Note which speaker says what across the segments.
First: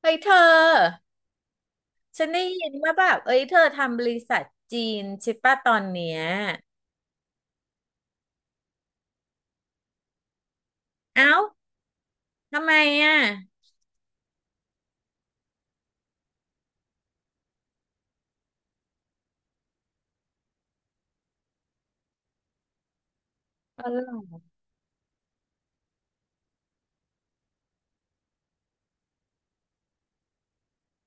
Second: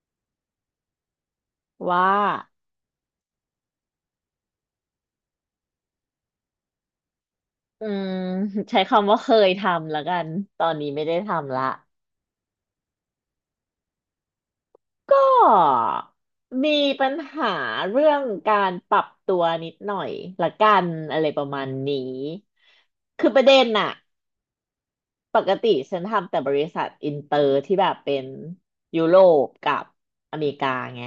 Speaker 1: เฮ้ยเธอ
Speaker 2: ว่า
Speaker 1: ฉันได้ยินว่าแบบเอ้ยเธอทำบริษัทจีนใช่ปะตอนเนี้ย
Speaker 2: อืม ใช้คำว่าเคยทำแล้วกัน ตอนนี้ไม่ได้
Speaker 1: เอ้า
Speaker 2: ทำละ
Speaker 1: ทำไมอ่ะ
Speaker 2: ก็มีปัญหาเรื่องการปรับตัวนิดหน่อยละกันอะไรประมาณนี้ คือประเด็น
Speaker 1: อ๋อ
Speaker 2: น่ะ
Speaker 1: เหรอ
Speaker 2: ปกติฉันทำแต่บริษัทอินเตอร์ที่แบบเป็นยุโรปกับอเมริกาไง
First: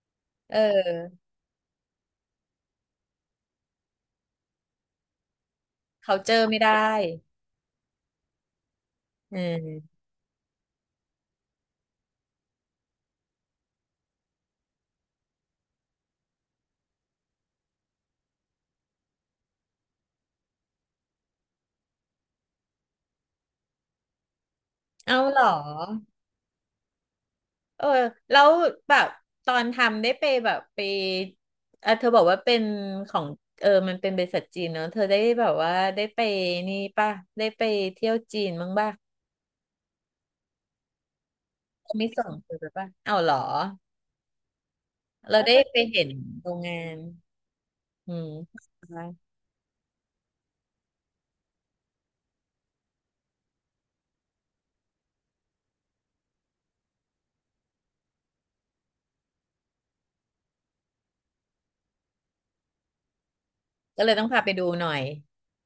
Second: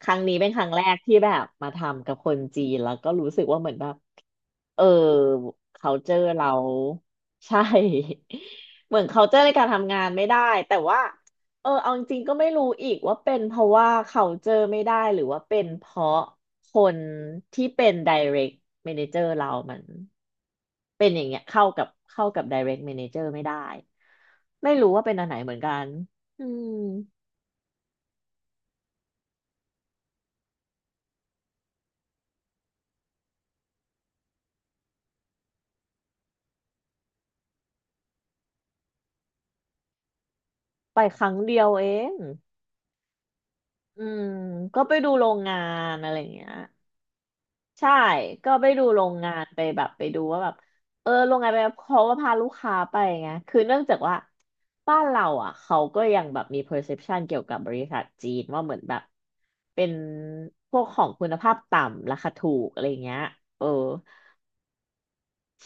Speaker 2: ครั้งนี้เป็น
Speaker 1: เอ
Speaker 2: ครั้งแรกที่
Speaker 1: อ
Speaker 2: แบบมาทำกับคนจีนแล้วก็รู้สึกว่าเหมือนแบบเออ
Speaker 1: เขา
Speaker 2: culture
Speaker 1: เจอ
Speaker 2: เรา
Speaker 1: ไม่ได้
Speaker 2: ใช่ เหมือน
Speaker 1: เ
Speaker 2: culture ในการทำ
Speaker 1: อ
Speaker 2: งา
Speaker 1: อ
Speaker 2: นไม่ได้แต่ว่าเออเอาจริงๆก็ไม่รู้อีกว่าเป็นเพราะว่า culture ไม่ได้หรือว่าเป็นเพราะ คนที่เป็น direct manager เรามันเป็นอย่างเงี้ยเข้ากับเข้ากับ direct manager ไม่ได้ไม่รู้ว่าเป็น
Speaker 1: เอ้า
Speaker 2: อันไหน
Speaker 1: เหรอ
Speaker 2: เหมือนกันอืม
Speaker 1: เออแล้วแบบตอนทำได้ไปแบบไปอ่ะเธอบอกว่าเป็นของเออมันเป็นบริษัทจีนเนอะเธอได้แบบว่าได้ไปนี่ป่ะได้ไปเที่ยวจีนบ้างป่ะ
Speaker 2: ไปครั้งเดียวเอ
Speaker 1: เขาไม่
Speaker 2: ง
Speaker 1: ส่งเธอไปป่ะเอ้าเหรอ
Speaker 2: อืมก็ไปดูโรง
Speaker 1: เราได้
Speaker 2: งา
Speaker 1: ไป
Speaker 2: น
Speaker 1: เห็น
Speaker 2: อะไรอย่างเงี้
Speaker 1: โร
Speaker 2: ย
Speaker 1: งงาน
Speaker 2: ใช่
Speaker 1: อืม
Speaker 2: ก็ไปดูโรงงานไปแบบไปดูว่าแบบเออโรงงานไปเขาก็พาลูกค้าไปไงคือเนื่องจากว่าบ้านเราอ่ะเขาก็ยังแบบมี perception เกี่ยวกับบริษัทจีนว่าเหมือนแบบเป็นพวกของคุณภาพต่ำราคาถูกอะไรเงี้ยเออ
Speaker 1: ก็เลยต้องพาไปดูหน่อย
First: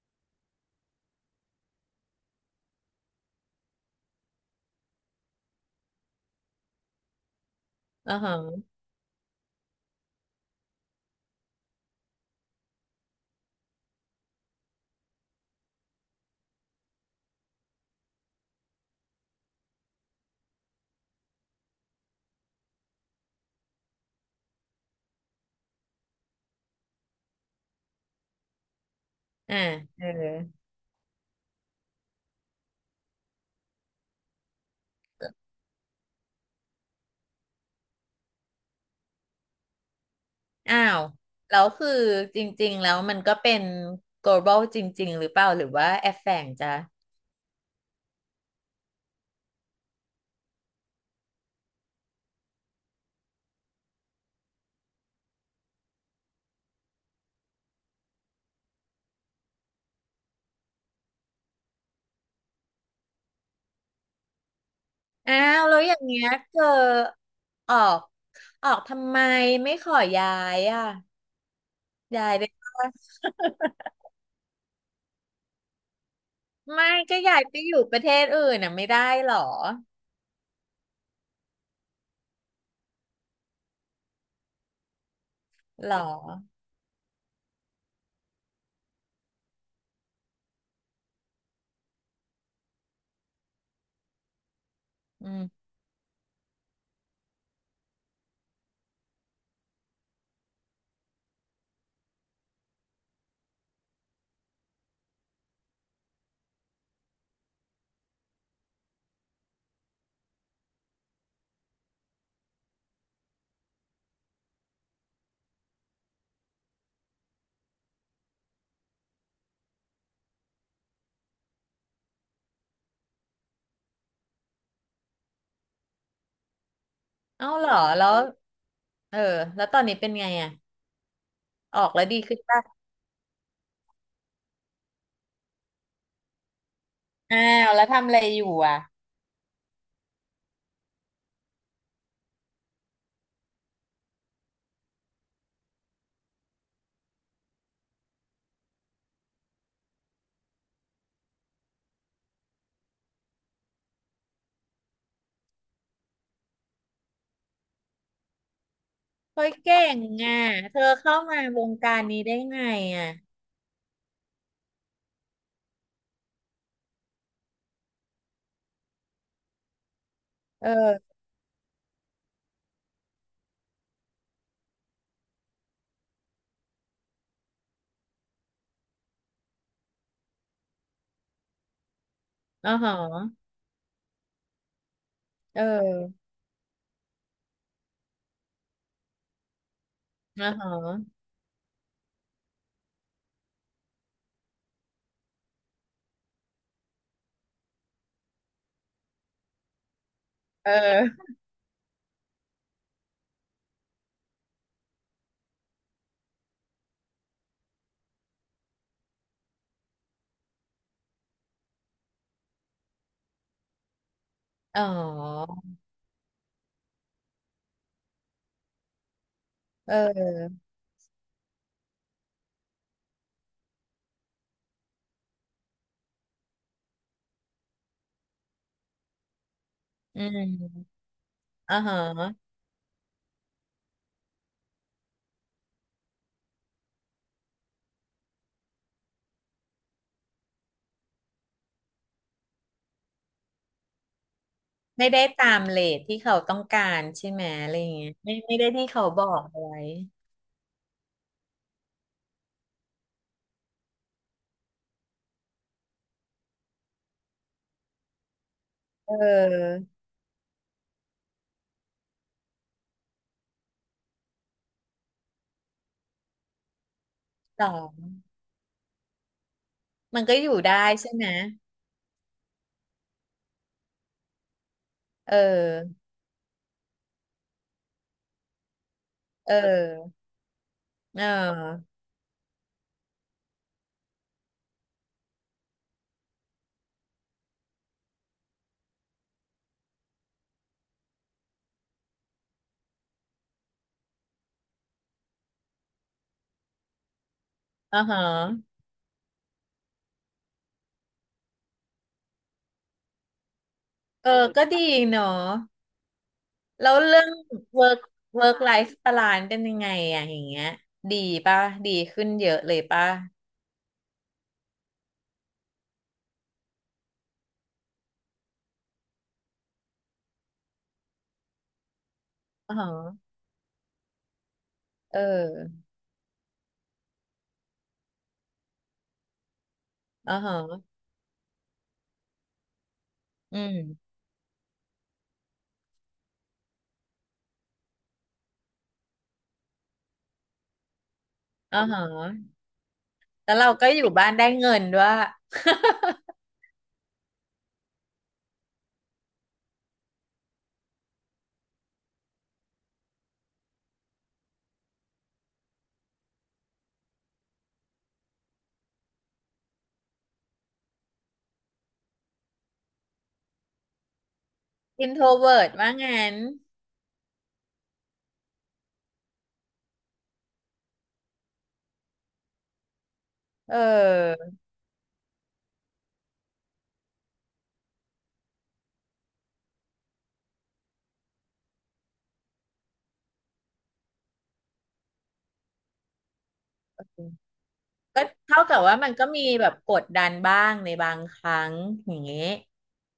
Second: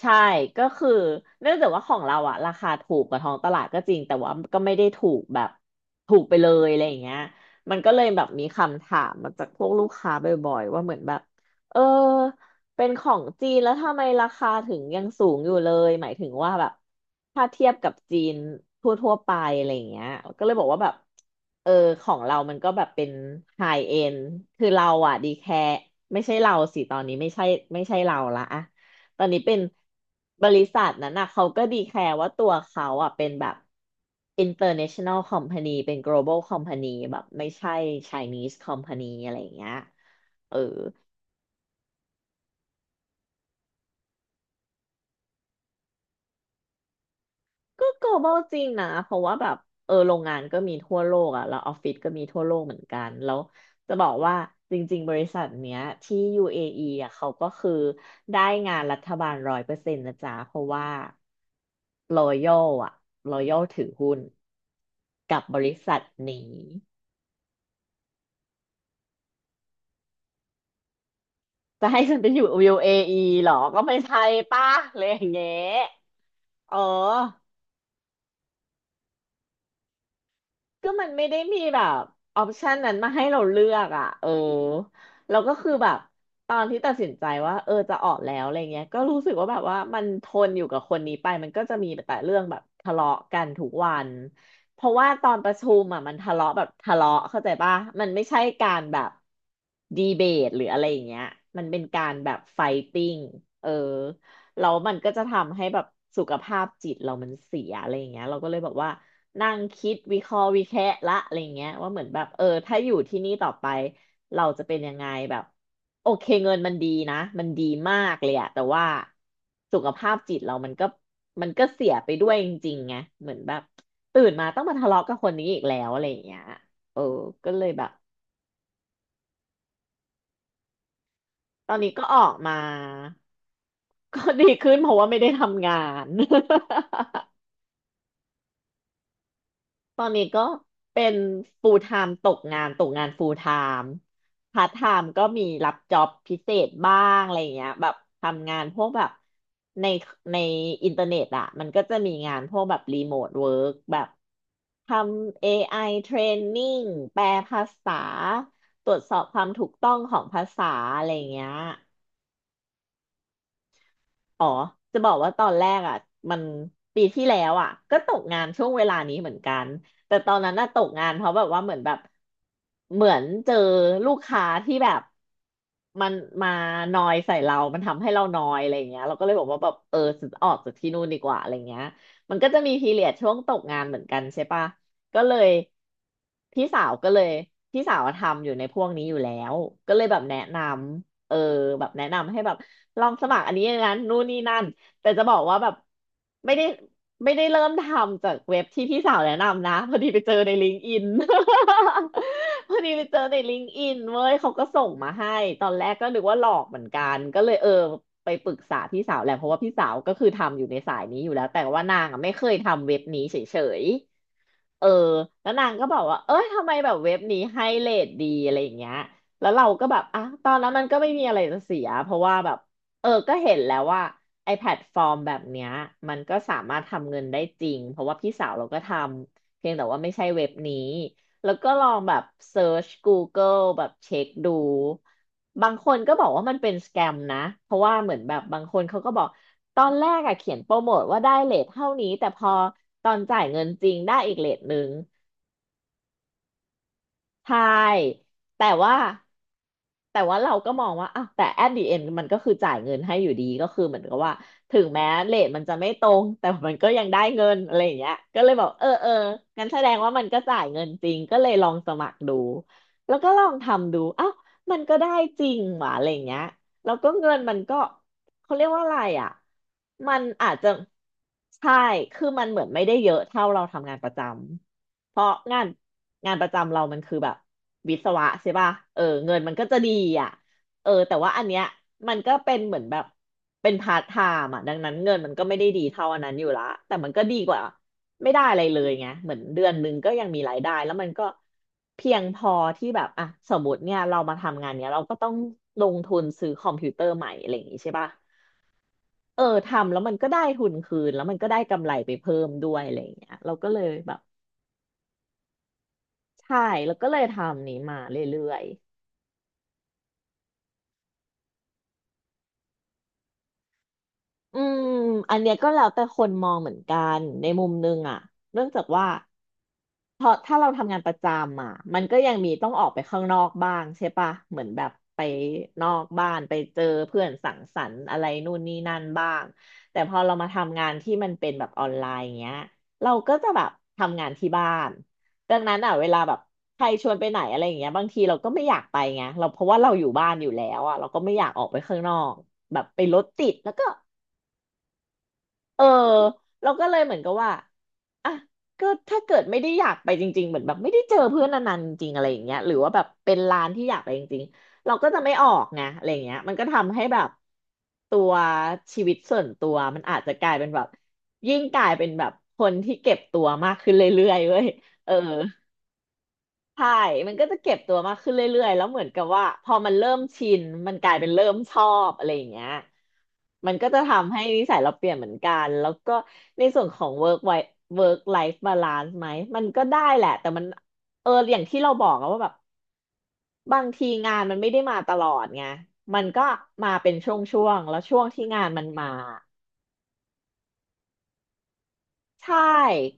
Speaker 2: ใช่ก็คือเนื่องจากว่าของเราอะราคาถูกกว่าท้องตลาดก็จริงแต่ว่าก็ไม่ได้ถูกแบบไปเลยอะไรอย่างเงี้ยมันก็เลย
Speaker 1: อ่า
Speaker 2: แบบ
Speaker 1: ฮะ
Speaker 2: มีคำถามมาจากพวกลูกค้าบ่อยๆว่าเหมือนแบบเออเป็นของจีนแล้วทำไมราคาถึงยังสูงอยู่เลยหมายถึงว่าแบบถ้าเทียบกับจีนทั่วๆไปอะไรอย่างเงี้ยก็เลยบอกว่าแบบเออของเรามันก็แบบเป็นไฮเอ็นคือเราอะดีแคร์ไม่ใช่เราสิตอนนี้ไม่ใช่เราละอะ ตอนนี้เป็
Speaker 1: อ่า
Speaker 2: น
Speaker 1: เออ
Speaker 2: บริษัทนั้นนะเขาก็ดีแคร์ว่าตัวเขาอ่ะเป็นแบบ international company เป็น global company แบบไม่ใช่ Chinese company อะไรอย่างเงี้ยเออ
Speaker 1: อ้าว แล้วคือจริงๆแล้วมันก็เป็น global จริงๆหรือเปล่าหรือว่าแอบแฝงจ้ะ
Speaker 2: ก็ global จริงนะเพราะว่าแบบเออโรงงานก็มีทั่วโลกอ่ะแล้วออฟฟิศก็มีทั่วโลกเหมือนกันแล้วจะบอกว่าจริงๆบริษัทเนี้ยที่ UAE ออีอ่ะเขาก็คือได้งานรัฐบาลร้อยเปอร์เซ็นต์นะจ๊ะเพราะว่า Royal อ่ะ Royal ถือหุ้น
Speaker 1: อ้า
Speaker 2: กับบ
Speaker 1: ว
Speaker 2: ริ
Speaker 1: แล้วอ
Speaker 2: ษั
Speaker 1: ย่า
Speaker 2: ท
Speaker 1: งเงี้ย
Speaker 2: นี้
Speaker 1: เธอออกออกทำไมไม่ขอย้ายอ่ะ
Speaker 2: จะให้ฉัน
Speaker 1: ย้า
Speaker 2: ไป
Speaker 1: ย
Speaker 2: อยู่
Speaker 1: ได้ปะ
Speaker 2: UAE เออีเหรอก็ไม่ใช่ป่ะเลยอย่างเงี้ย เออ
Speaker 1: ไม่ก็ย้ายไปอยู่ประเทศอื่นน่ะไม่ได้หรอ
Speaker 2: ก็มันไม่ได้มีแบบออปชันนั้นมาให้เราเลือกอ่ะเออเราก็คือแบ
Speaker 1: หรอ
Speaker 2: บตอนที่ตัดสินใจว่าเออจะออกแล้วอะไรเงี้ยก็รู้สึกว่าแบบว่ามันทนอยู่กับคนนี้ไปมันก็จะมีแต่เรื่องแบบทะเลาะกันทุกวันเพราะว่าต
Speaker 1: อื
Speaker 2: อนป
Speaker 1: ม
Speaker 2: ระชุมอ่ะมันทะเลาะแบบทะเลาะเข้าใจป่ะมันไม่ใช่การแบบดีเบตหรืออะไรอย่างเงี้ยมันเป็นการแบบไฟติ้งเออแล้วมันก็จะทำให้แบบสุขภาพจิตเรามันเสียอะไรอย่างเงี้ยเราก็เลยบอกว่า นั่งคิดวิเคราะห์วิแคะละอะไรเงี้ยว่าเหมือนแบบเออถ้าอยู่ที่นี่ต่อไปเราจะเป็นยังไงแบบโอเคเงินมันดีนะมันดีมากเลยอะแต่ว่าสุขภาพจิตเรามันก็เสียไปด้วยจริงๆไงเหมือนแบบตื่นมาต้องมาทะเลาะกับคนนี้อีกแล้วอะไรอย่างเงี้ยเออ
Speaker 1: เอ้า
Speaker 2: ก็เล
Speaker 1: หร
Speaker 2: ย
Speaker 1: อ
Speaker 2: แบบ
Speaker 1: แล้วเออแล้วตอนนี้เป็นไงอ่ะ
Speaker 2: ตอน
Speaker 1: ออก
Speaker 2: นี้
Speaker 1: แล้
Speaker 2: ก็
Speaker 1: ว
Speaker 2: อ
Speaker 1: ดี
Speaker 2: อก
Speaker 1: ขึ้น
Speaker 2: มา
Speaker 1: ป่ะ
Speaker 2: ก็ดีขึ้นเพราะว่าไม่ได้ทำงาน
Speaker 1: อ้าวแล้วทำอะไรอยู่อ่ะ
Speaker 2: ตอนนี้ก็เป็น full time ตกงาน full time part time ก็มีรับจ็อบพิเศษบ้างอะไรอย่างเงี้ยแบบทำงานพวกแบบในในอินเทอร์เน็ตอ่ะมันก็จะมีงานพวกแบบรีโมทเวิร์กแบบทำ AI training แปลภาษาตรวจสอบควา
Speaker 1: เฮ้
Speaker 2: ม
Speaker 1: ย
Speaker 2: ถูก
Speaker 1: เก่
Speaker 2: ต้อง
Speaker 1: ง
Speaker 2: ของ
Speaker 1: อ่ะ
Speaker 2: ภาษา
Speaker 1: เธอ
Speaker 2: อะไร
Speaker 1: เข้า
Speaker 2: อย่าง
Speaker 1: มา
Speaker 2: เงี้ย
Speaker 1: วงการนี้ได้ไงอ่ะ
Speaker 2: อ๋อจะบอกว่าตอนแรกอ่ะมันปีที่แล้วอ่ะก็ตกงานช่วงเวลานี้เหมือนกันแต่ตอนนั้น
Speaker 1: เอ
Speaker 2: น่ะ
Speaker 1: อ
Speaker 2: ตกงานเพราะแบบว่าเหมือนแบบเหมือนเจอลูกค้าที่แบบมันมานอยใส่เรา มันทำให้เรานอยอะไรอย่างเงี้ยเราก็เลยบอกว่าแบบเออฉันออกจากที่นู่นดีกว่าอะไรเงี้ยมันก็จะ
Speaker 1: อ๋
Speaker 2: มี
Speaker 1: อห
Speaker 2: พี
Speaker 1: อ
Speaker 2: เรียดช่วงตกงานเหมือนกันใช่ปะก็เลย
Speaker 1: เออ
Speaker 2: พี่สาวก็เลยพี่สาวอะทำอยู่ในพวกนี้อยู่แล้วก็เลยแบบแนะ
Speaker 1: อ๋อ
Speaker 2: น
Speaker 1: หอ
Speaker 2: ำ เออแบบแนะนำให้แบบลองสมัครอันนี้อย่างนั้นนู่นนี่นั่นแต่จะบอกว่าแบบไม่ได้ไม่ได้เริ่มทำจากเว็บที่พี่สาวแนะนำนะพอดีไปเจอในลิ
Speaker 1: เ
Speaker 2: งก์อิน
Speaker 1: ออ
Speaker 2: พอดีไปเจอในลิงก์อินเว้ยเขาก็ส่งมาให้ตอนแรกก็นึกว่าหลอกเหมือนกันก็เลยไปปรึกษาพี่สาวแหละเพราะว่าพี่สาวก็คือทำอยู่ในสายนี้อยู่แล้วแต่ว่านางอ่ะไม่เคยทำเว็บนี้เฉย
Speaker 1: อ๋
Speaker 2: ๆ เออแล้
Speaker 1: อ
Speaker 2: วนางก็บอกว่าเอ้ยทำไมแบบเว็บนี้ให้เรทดีอะไรอย่างเงี้ยแล้วเราก็
Speaker 1: เ
Speaker 2: แบบอ่ะตอน
Speaker 1: ออ
Speaker 2: นั้นมันก็ไม่มีอะไรจะเสียเพราะว่าแบบก็เห็นแล้วว่าไอแพลตฟอร์มแบบเนี้ยมันก็สามารถทำเงินได้จริงเพราะว่าพี่สาวเราก็ทำเพียงแต่ว่าไม่
Speaker 1: อื
Speaker 2: ใช่เว็บนี้
Speaker 1: ม
Speaker 2: แล้วก็
Speaker 1: อ๋อ
Speaker 2: ลองแบบ
Speaker 1: ห
Speaker 2: เซิร์ช Google แบบเช็คดู บางคนก็บอกว่ามันเป็นสแกมนะ เพราะว่าเหมือนแบบบางคนเขาก็บอกตอนแรกอะเขียนโปรโมทว่าได้เรทเท่านี้แต่พอตอนจ่ายเงินจริงได้อีกเรทหนึ่ง
Speaker 1: ไม่ได้ตามเรทที่เขาต้องการใช่ไหม
Speaker 2: ใช
Speaker 1: อะไรอย่างเงี้ย
Speaker 2: ่
Speaker 1: ไม่ไม่
Speaker 2: แต่
Speaker 1: ได้ที่
Speaker 2: ว่า
Speaker 1: เขาบอกเอาไว้
Speaker 2: แต่ว่าเราก็มองว่าอ่ะแต่ at the end มันก็คือจ่ายเงินให้อยู่ดีก็คือเหมือนกับว่าถึงแม้เรทมันจะไม่ตรงแต่มันก็ยังได้เงินอะไรอย่างเงี้ยก็เลยบอกเออ
Speaker 1: เออ
Speaker 2: งั้นแสดงว่ามันก็จ่ายเงินจริงก็เลยลองสมัครดูแล้วก็ลองทำดูอ้าวมันก็ได้จริงหว่ะอะไรอย่างเงี้ยแล้วก็เงินมัน
Speaker 1: สอ
Speaker 2: ก็
Speaker 1: ง
Speaker 2: เขาเรียกว่าอะไรอ่ะมั
Speaker 1: มั
Speaker 2: น
Speaker 1: นก็อ
Speaker 2: อา
Speaker 1: ยู่
Speaker 2: จจะ
Speaker 1: ได้ใช่ไหม
Speaker 2: ใช่คือมันเหมือนไม่ได้เยอะเท่าเราทำงานประจำ เพราะ
Speaker 1: เ
Speaker 2: งาน
Speaker 1: ออ
Speaker 2: งานประจำเรามันคือแบบวิศวะใช่ป่ะเออเงินมั
Speaker 1: เอ
Speaker 2: นก็จะดี
Speaker 1: อ
Speaker 2: อ่ะเออแต่
Speaker 1: เ
Speaker 2: ว่าอันเนี้ย
Speaker 1: ออ
Speaker 2: มันก็เป็นเหมือนแบบเป็นพาร์ทไทม์อ่ะดังนั้นเงินมันก็ไม่ได้ดีเท่าอันนั้นอยู่ละแต่มันก็ดีกว่าไม่ได้อะไรเลยไงเหมือนเดือนหนึ่งก็ยังมีรายได้แล้วมันก็เพียงพอที่แบบอ่ะสมมติเนี่ยเรามาทำงานเนี้ยเราก็ต้องลงทุนซื้อคอมพิวเตอร์ใหม่อะไรอย่างงี้ใช่
Speaker 1: อ๋อ
Speaker 2: ป่ะ
Speaker 1: หอ
Speaker 2: เออทำแล้วมันก็ได้ทุนคืนแล้วมันก็ได้กำไรไปเพิ่มด้วยอะไรอย่างเงี้ยเราก็เลยแบบ
Speaker 1: เออก็ดีเนาะ
Speaker 2: ใช่
Speaker 1: แล้
Speaker 2: แล้
Speaker 1: ว
Speaker 2: วก็เล
Speaker 1: เรื่
Speaker 2: ย
Speaker 1: อง
Speaker 2: ทำนี้มา
Speaker 1: work
Speaker 2: เรื่อ
Speaker 1: work
Speaker 2: ย
Speaker 1: life balance เป็นยังไงอะอย่างเงี้ยดีป่ะดีขึ้นเยอะเลยป่ะ
Speaker 2: ๆอืมอันเนี้ยก็แล้วแต่คนมองเหมือนกันในมุมนึงอะเนื่องจากว่า เพราะถ้าเราทำงานประจำอ่ะมันก็ยังมีต้อง
Speaker 1: อ๋อ
Speaker 2: ออกไปข้างนอกบ้างใช่ปะเหมือนแบบ
Speaker 1: เอ
Speaker 2: ไป
Speaker 1: อ
Speaker 2: นอกบ้านไปเจอเพื่อนสังสรรค์อะไรนู่นนี่นั่นบ้างแต่พอ
Speaker 1: อ๋
Speaker 2: เรา
Speaker 1: อ
Speaker 2: มาทำงานที่มันเป็นแบบออนไลน์อย่างเงี้ยเราก็จะ
Speaker 1: อื
Speaker 2: แบบ
Speaker 1: ม
Speaker 2: ทำงานที่บ้านดังนั้นอ่ะเวลาแบบใครชวนไปไหนอะไรอย่างเงี้ยบางทีเราก็ไม่อยากไปไงเราเพราะว่าเราอยู่บ้านอยู่แล้วอ่ะเราก็ไม่อยากออกไป
Speaker 1: อ๋
Speaker 2: ข้างนอก
Speaker 1: อ
Speaker 2: แบบไปรถติ
Speaker 1: แล้
Speaker 2: ด
Speaker 1: วเรา
Speaker 2: แล้วก็
Speaker 1: ก็อยู่บ้านได้เงินด้วย
Speaker 2: เออเราก็เลยเหมือนกับว่าอ่ะก็ถ้าเกิดไม่ได้อยากไปจริงๆเหมือนแบบไม่ได้เจอเพื่อนนานๆจริงๆอะไรอย่างเงี้ยหรือว่าแบบเป็นร้านที่อยากไปจริงๆเราก็จะไม่ออกไงอะไรอย่างเงี้ยมันก็ทำให้แบบตัวชีวิตส่วนตัวมันอาจจะกลายเป็นแบบยิ่งกลายเป็นแบบคนที่เก็บตัวมากขึ้นเรื่อยๆเว้ยเออ
Speaker 1: introvert ว่างั้น
Speaker 2: ใช่มันก็จะเก็บตัวมากขึ้นเรื่อยๆแล้วเหมือนกับว่าพอมันเริ่มชินมันกลายเป็นเริ่มชอบอะไรอย่างเงี้ยมั
Speaker 1: เอ
Speaker 2: นก็จะทำ
Speaker 1: อ
Speaker 2: ให้นิสัยเราเปลี่ยนเหมือนกัน แล้วก็ในส่วนของ work life balance ไหมมันก็ได้แหละแต่มันเอออย่างที่เราบอกอะว่าแบบบางทีงานมันไม่ได้มาตลอดไงมันก็มาเป็นช่วงๆแล้วช่
Speaker 1: ก็
Speaker 2: วงที่
Speaker 1: เท่า
Speaker 2: งาน
Speaker 1: กับ
Speaker 2: มัน
Speaker 1: ว่า
Speaker 2: มา
Speaker 1: มันก็มีแบบกดดันบ้างในบางครั้งอย่างเงี้ย
Speaker 2: ใช่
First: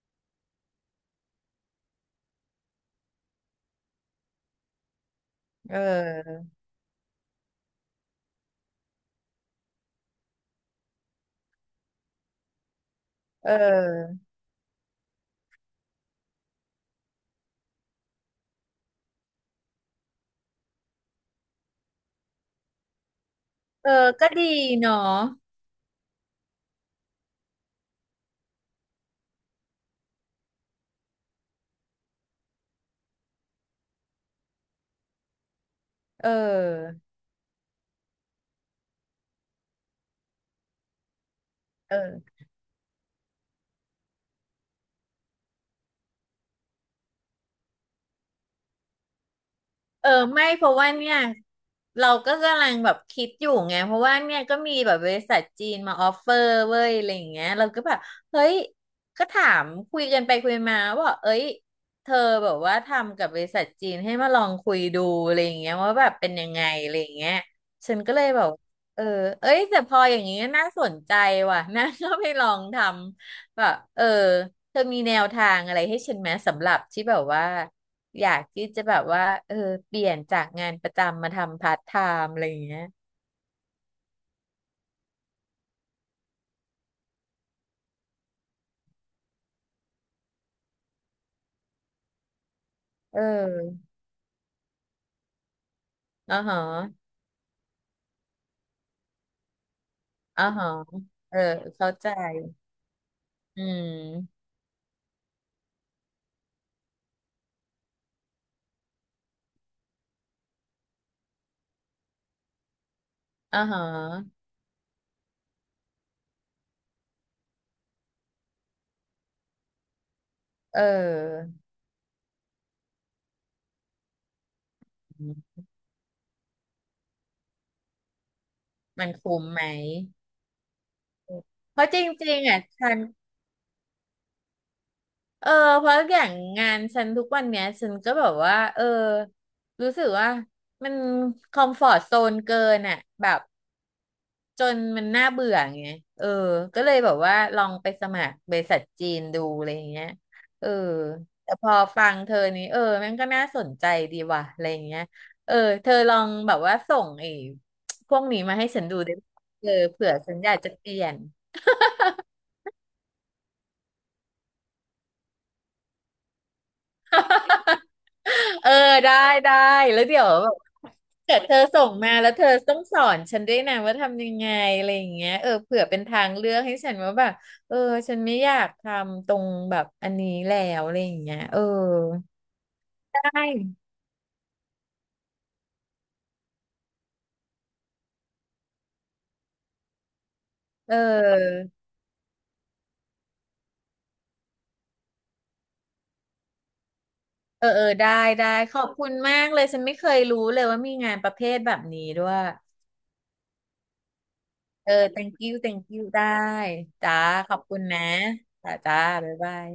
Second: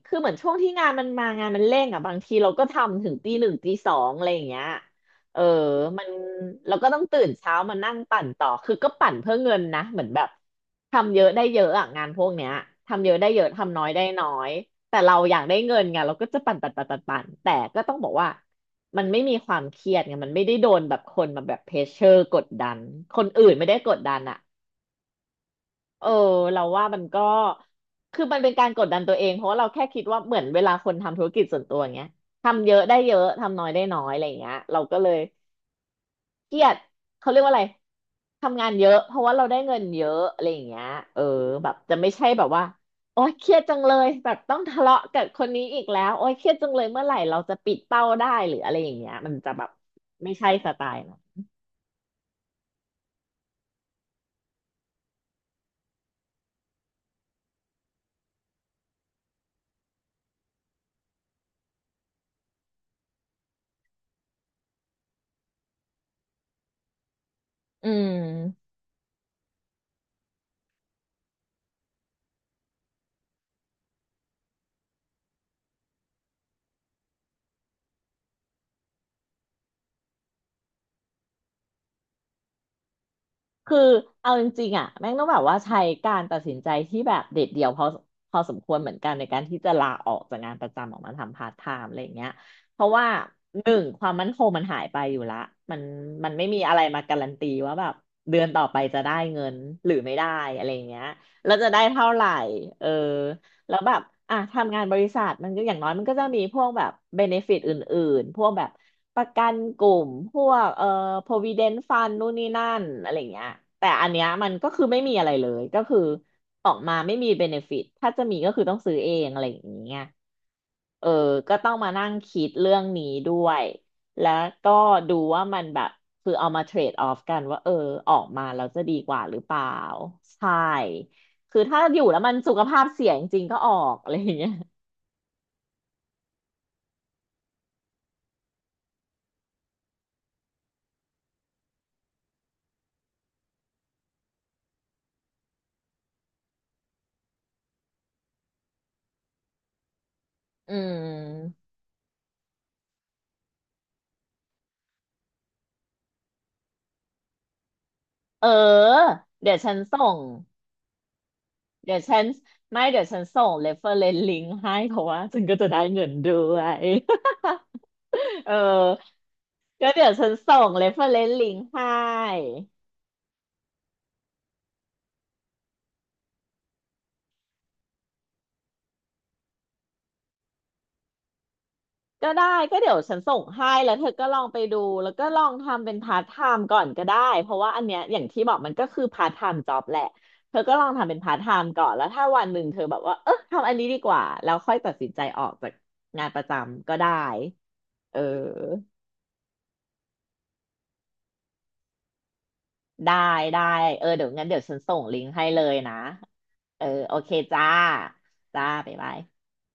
Speaker 2: คือเหมือนช่วงที่งานมันมางานมันเร่งอ่ะบางทีเราก็ทำถึงตีหนึ่งตีสองอะไรอย่างเงี้ยเออ
Speaker 1: เ
Speaker 2: มัน
Speaker 1: ออ
Speaker 2: เราก็ต้องตื่นเช้ามานั่งปั่นต่อคือก็ปั่นเพื่อเงินนะเหมือนแบบทำเยอะได้เยอะอ่ะงานพวกเนี้ยทำเยอะได้เย
Speaker 1: เอ
Speaker 2: อะทำน้อยได้
Speaker 1: อ
Speaker 2: น้อยแต่เราอยากได้เงินไงเราก็จะปั่นแต่ก็ต้องบอกว่ามันไม่มีความเครียดไงมันไม่ได้โดนแบบคนมาแบบเพรสเชอร์กดดันคนอื่นไม่ได้
Speaker 1: เอ
Speaker 2: ก
Speaker 1: อ
Speaker 2: ดดัน
Speaker 1: ก็
Speaker 2: อ่ะ
Speaker 1: ดีเนาะ
Speaker 2: เออเราว่ามันก็คือมันเป็นการกดดันตัวเองเพราะว่าเราแค่คิดว่าเหมือนเวลาคนทำธุรกิจส่วนตัวอย่างเงี้ยทำเยอะได้เยอะทำน้อยได้น้อยอะไรอย่างเงี้ยเราก็เลย
Speaker 1: เ
Speaker 2: เครียด
Speaker 1: ออ
Speaker 2: เขาเรียกว่าอะไรทำงานเยอะเพราะว่าเราได้เงินเยอะอะไรอย่างเงี้ยเออแบบ
Speaker 1: เอ
Speaker 2: จะไม่ใช่
Speaker 1: อ
Speaker 2: แบบว่าโอ๊ยเครียดจังเลยแบบต้องทะเลาะกับคนนี้อีกแล้วโอ๊ยเครียดจังเลยเมื่อไหร่เราจะปิดเป้าได้หรืออะไรอย่างเงี้ยมันจะแบบ
Speaker 1: เออ
Speaker 2: ไม่
Speaker 1: ไม่
Speaker 2: ใช่
Speaker 1: เพ
Speaker 2: ส
Speaker 1: ราะ
Speaker 2: ไต
Speaker 1: ว่า
Speaker 2: ล์
Speaker 1: เนี่
Speaker 2: เรา
Speaker 1: ยเราก็กำลังแบบคิดอยู่ไงเพราะว่าเนี่ยก็มีแบบบริษัทจีนมาออฟเฟอร์เว้ยอะไรอย่างเงี้ยเราก็แบบเฮ้ยก็ถามคุยกันไปคุยมาว่าเอ้ยเธอแบบว่าทำกับบริษัทจีนให้มาลองคุยดูอะไรอย่างเงี้ยว่าแบบเป็นยังไงอะไรอย่างเงี้ย
Speaker 2: อื
Speaker 1: ฉันก็เลยแบบ
Speaker 2: ม
Speaker 1: เออเอ้ยแต่พออย่างเงี้ยน่าสนใจว่ะน่าก็ไปลองทำแบบเออเธอมีแนวทางอะไรให้ฉันไหมสำหรับที่แบบว่า อยากที่จะแบบว่าเออเปลี่ยนจากงานประจำมาทำพาร์ทไทม์อะไรอย่างเงี้ย
Speaker 2: คือเอาจริงๆอ่ะแม่งต้องแบบว่าใช้การตัดสินใจที่แบบเด็ดเดี่ยวพอสมควรเหมือนกันในการที่จะลาออกจากงานประจำออกมาทำพาร์ทไทม์อะไรอย่างเงี้ยเพราะว่า
Speaker 1: เอ
Speaker 2: หนึ่ง
Speaker 1: อ
Speaker 2: ความมั่นคงมันหายไปอยู่ละมันมัน
Speaker 1: อ๋อ
Speaker 2: ไม่
Speaker 1: ฮ
Speaker 2: มีอะไรมา
Speaker 1: ะ
Speaker 2: การันตีว่าแบบเดือนต่อไปจะได้เงินหรือไม่ได้
Speaker 1: อ๋อ
Speaker 2: อะ
Speaker 1: ฮะ
Speaker 2: ไรอย่างเงี้ย
Speaker 1: เออ
Speaker 2: แล้วจะได้
Speaker 1: เข้า
Speaker 2: เท่า
Speaker 1: ใจ
Speaker 2: ไหร่เออ
Speaker 1: อื
Speaker 2: แล้วแบบอ่ะ
Speaker 1: ม
Speaker 2: ทำงานบริษัทมันก็อย่างน้อยมันก็จะมีพวกแบบเบเนฟิตอื่นๆ พวกแบบประกันกลุ่มพวกprovident fund นู่นนี่นั่นอะไรเงี้ย
Speaker 1: อ๋อฮะ
Speaker 2: แต่อันเนี้ยมันก็คือไม่มีอะไรเลยก็คือออกมาไม่มีเบเนฟิตถ้าจะมีก็คือต้องซื้อเองอะไรอย่างเงี้ย
Speaker 1: เ
Speaker 2: เออ
Speaker 1: ออ
Speaker 2: ก็ต้องมานั่งคิดเรื่องนี้ด้วย แล้วก็ดูว่ามันแบบคือเอามาเทรดออฟกันว่าเออออกมาแล้วจะดี
Speaker 1: มัน
Speaker 2: กว่าหรื
Speaker 1: คุ้
Speaker 2: อ
Speaker 1: ม
Speaker 2: เป
Speaker 1: ไหม
Speaker 2: ล่าใช่คือ
Speaker 1: เพ
Speaker 2: ถ้า
Speaker 1: ราะจ
Speaker 2: อยู่แล้วมัน
Speaker 1: ริงๆ
Speaker 2: สุ
Speaker 1: อ่ะ
Speaker 2: ขภาพ
Speaker 1: ฉัน
Speaker 2: เสียจริงๆก็ออกอะไรอย่างเงี้ย
Speaker 1: เออ เพราะอย่างงานฉันทุกวันเนี้ยฉันก็แบบว่า เออ รู้สึกว่ามันคอมฟอร์ z โซนเกินอ่ะแบบ จนมันน่าเบื่อไงเออ ก็เลยแบบว่าลองไปสมัครบริษัทจีนดูอะไรอย่างเงี้ยเออ
Speaker 2: อื
Speaker 1: แต่
Speaker 2: ม
Speaker 1: พอฟังเธอนี้เออแมันก็น่าสนใจดีว่ะอะไรอย่างเงี้ยเออ เธอลองแบบว่าส่งไอ้พวกนี้
Speaker 2: เออ
Speaker 1: มาให้ฉันดูได้ไหม
Speaker 2: เดี๋ยว
Speaker 1: เอ
Speaker 2: ฉั
Speaker 1: อ
Speaker 2: นส่
Speaker 1: เผื่อ
Speaker 2: ง
Speaker 1: ฉันอยากจะเปลี่ยน
Speaker 2: เดี๋ยวฉันไม่เดี๋ยวฉันส่ง reference link ให้เพราะว่าฉันก็จะได้เงินด้วย เออ
Speaker 1: เออได้ได้
Speaker 2: ก็
Speaker 1: แล้ว
Speaker 2: เดี๋ยว
Speaker 1: เดี๋ย
Speaker 2: ฉั
Speaker 1: ว
Speaker 2: น
Speaker 1: แบ
Speaker 2: ส่
Speaker 1: บ
Speaker 2: ง
Speaker 1: เกิ
Speaker 2: reference
Speaker 1: ดเธอ
Speaker 2: link
Speaker 1: ส่
Speaker 2: ให้
Speaker 1: งมาแล้วเธอต้องสอนฉันด้วยนะว่าทำยังไงอะไรอย่างเงี้ยเออเผื่อเป็นทางเลือกให้ฉันว่าแบบเออฉันไม่อยากทำตรงแบบอันนี้แล้วอะไรอย่างเงี้ยเออ
Speaker 2: ก็ได้ก็เดี๋ยวฉัน
Speaker 1: ได
Speaker 2: ส่งให้
Speaker 1: ้
Speaker 2: แล้วเธอก็ลองไปดูแล้วก็ลองทำเป็นพาร์ทไทม์ก่อนก็ได้เพราะว่าอันเนี้ยอย่างที่บอกมันก็คือพาร์ทไทม์จ็อบแหละเธอก็ลอง
Speaker 1: เ
Speaker 2: ทำเป็นพาร์ทไท
Speaker 1: ออ
Speaker 2: ม์ก่อนแล้วถ้าวันหนึ่งเธอแบบว่าเออทำอันนี้ดีกว่าแล้วค่อยตัดสินใจออกจากงานประจำก็ได้
Speaker 1: เออเออได้
Speaker 2: เอ
Speaker 1: ได้ขอบ
Speaker 2: อ
Speaker 1: คุณมากเลยฉันไม่เคยรู้เลยว่ามีงานประเภทแบบนี้ด้วย
Speaker 2: ได้ได้เออเดี๋ยวงั้นเดี๋ยวฉัน
Speaker 1: เออ
Speaker 2: ส่งลิงก์
Speaker 1: thank
Speaker 2: ให้
Speaker 1: you
Speaker 2: เลย
Speaker 1: thank
Speaker 2: นะ
Speaker 1: you ได้
Speaker 2: เออโอ
Speaker 1: จ้า
Speaker 2: เค
Speaker 1: ขอบ
Speaker 2: จ้า
Speaker 1: คุณนะ
Speaker 2: จ้า
Speaker 1: จ้า
Speaker 2: บ๊าย
Speaker 1: จ้า
Speaker 2: บาย
Speaker 1: บ๊ายบาย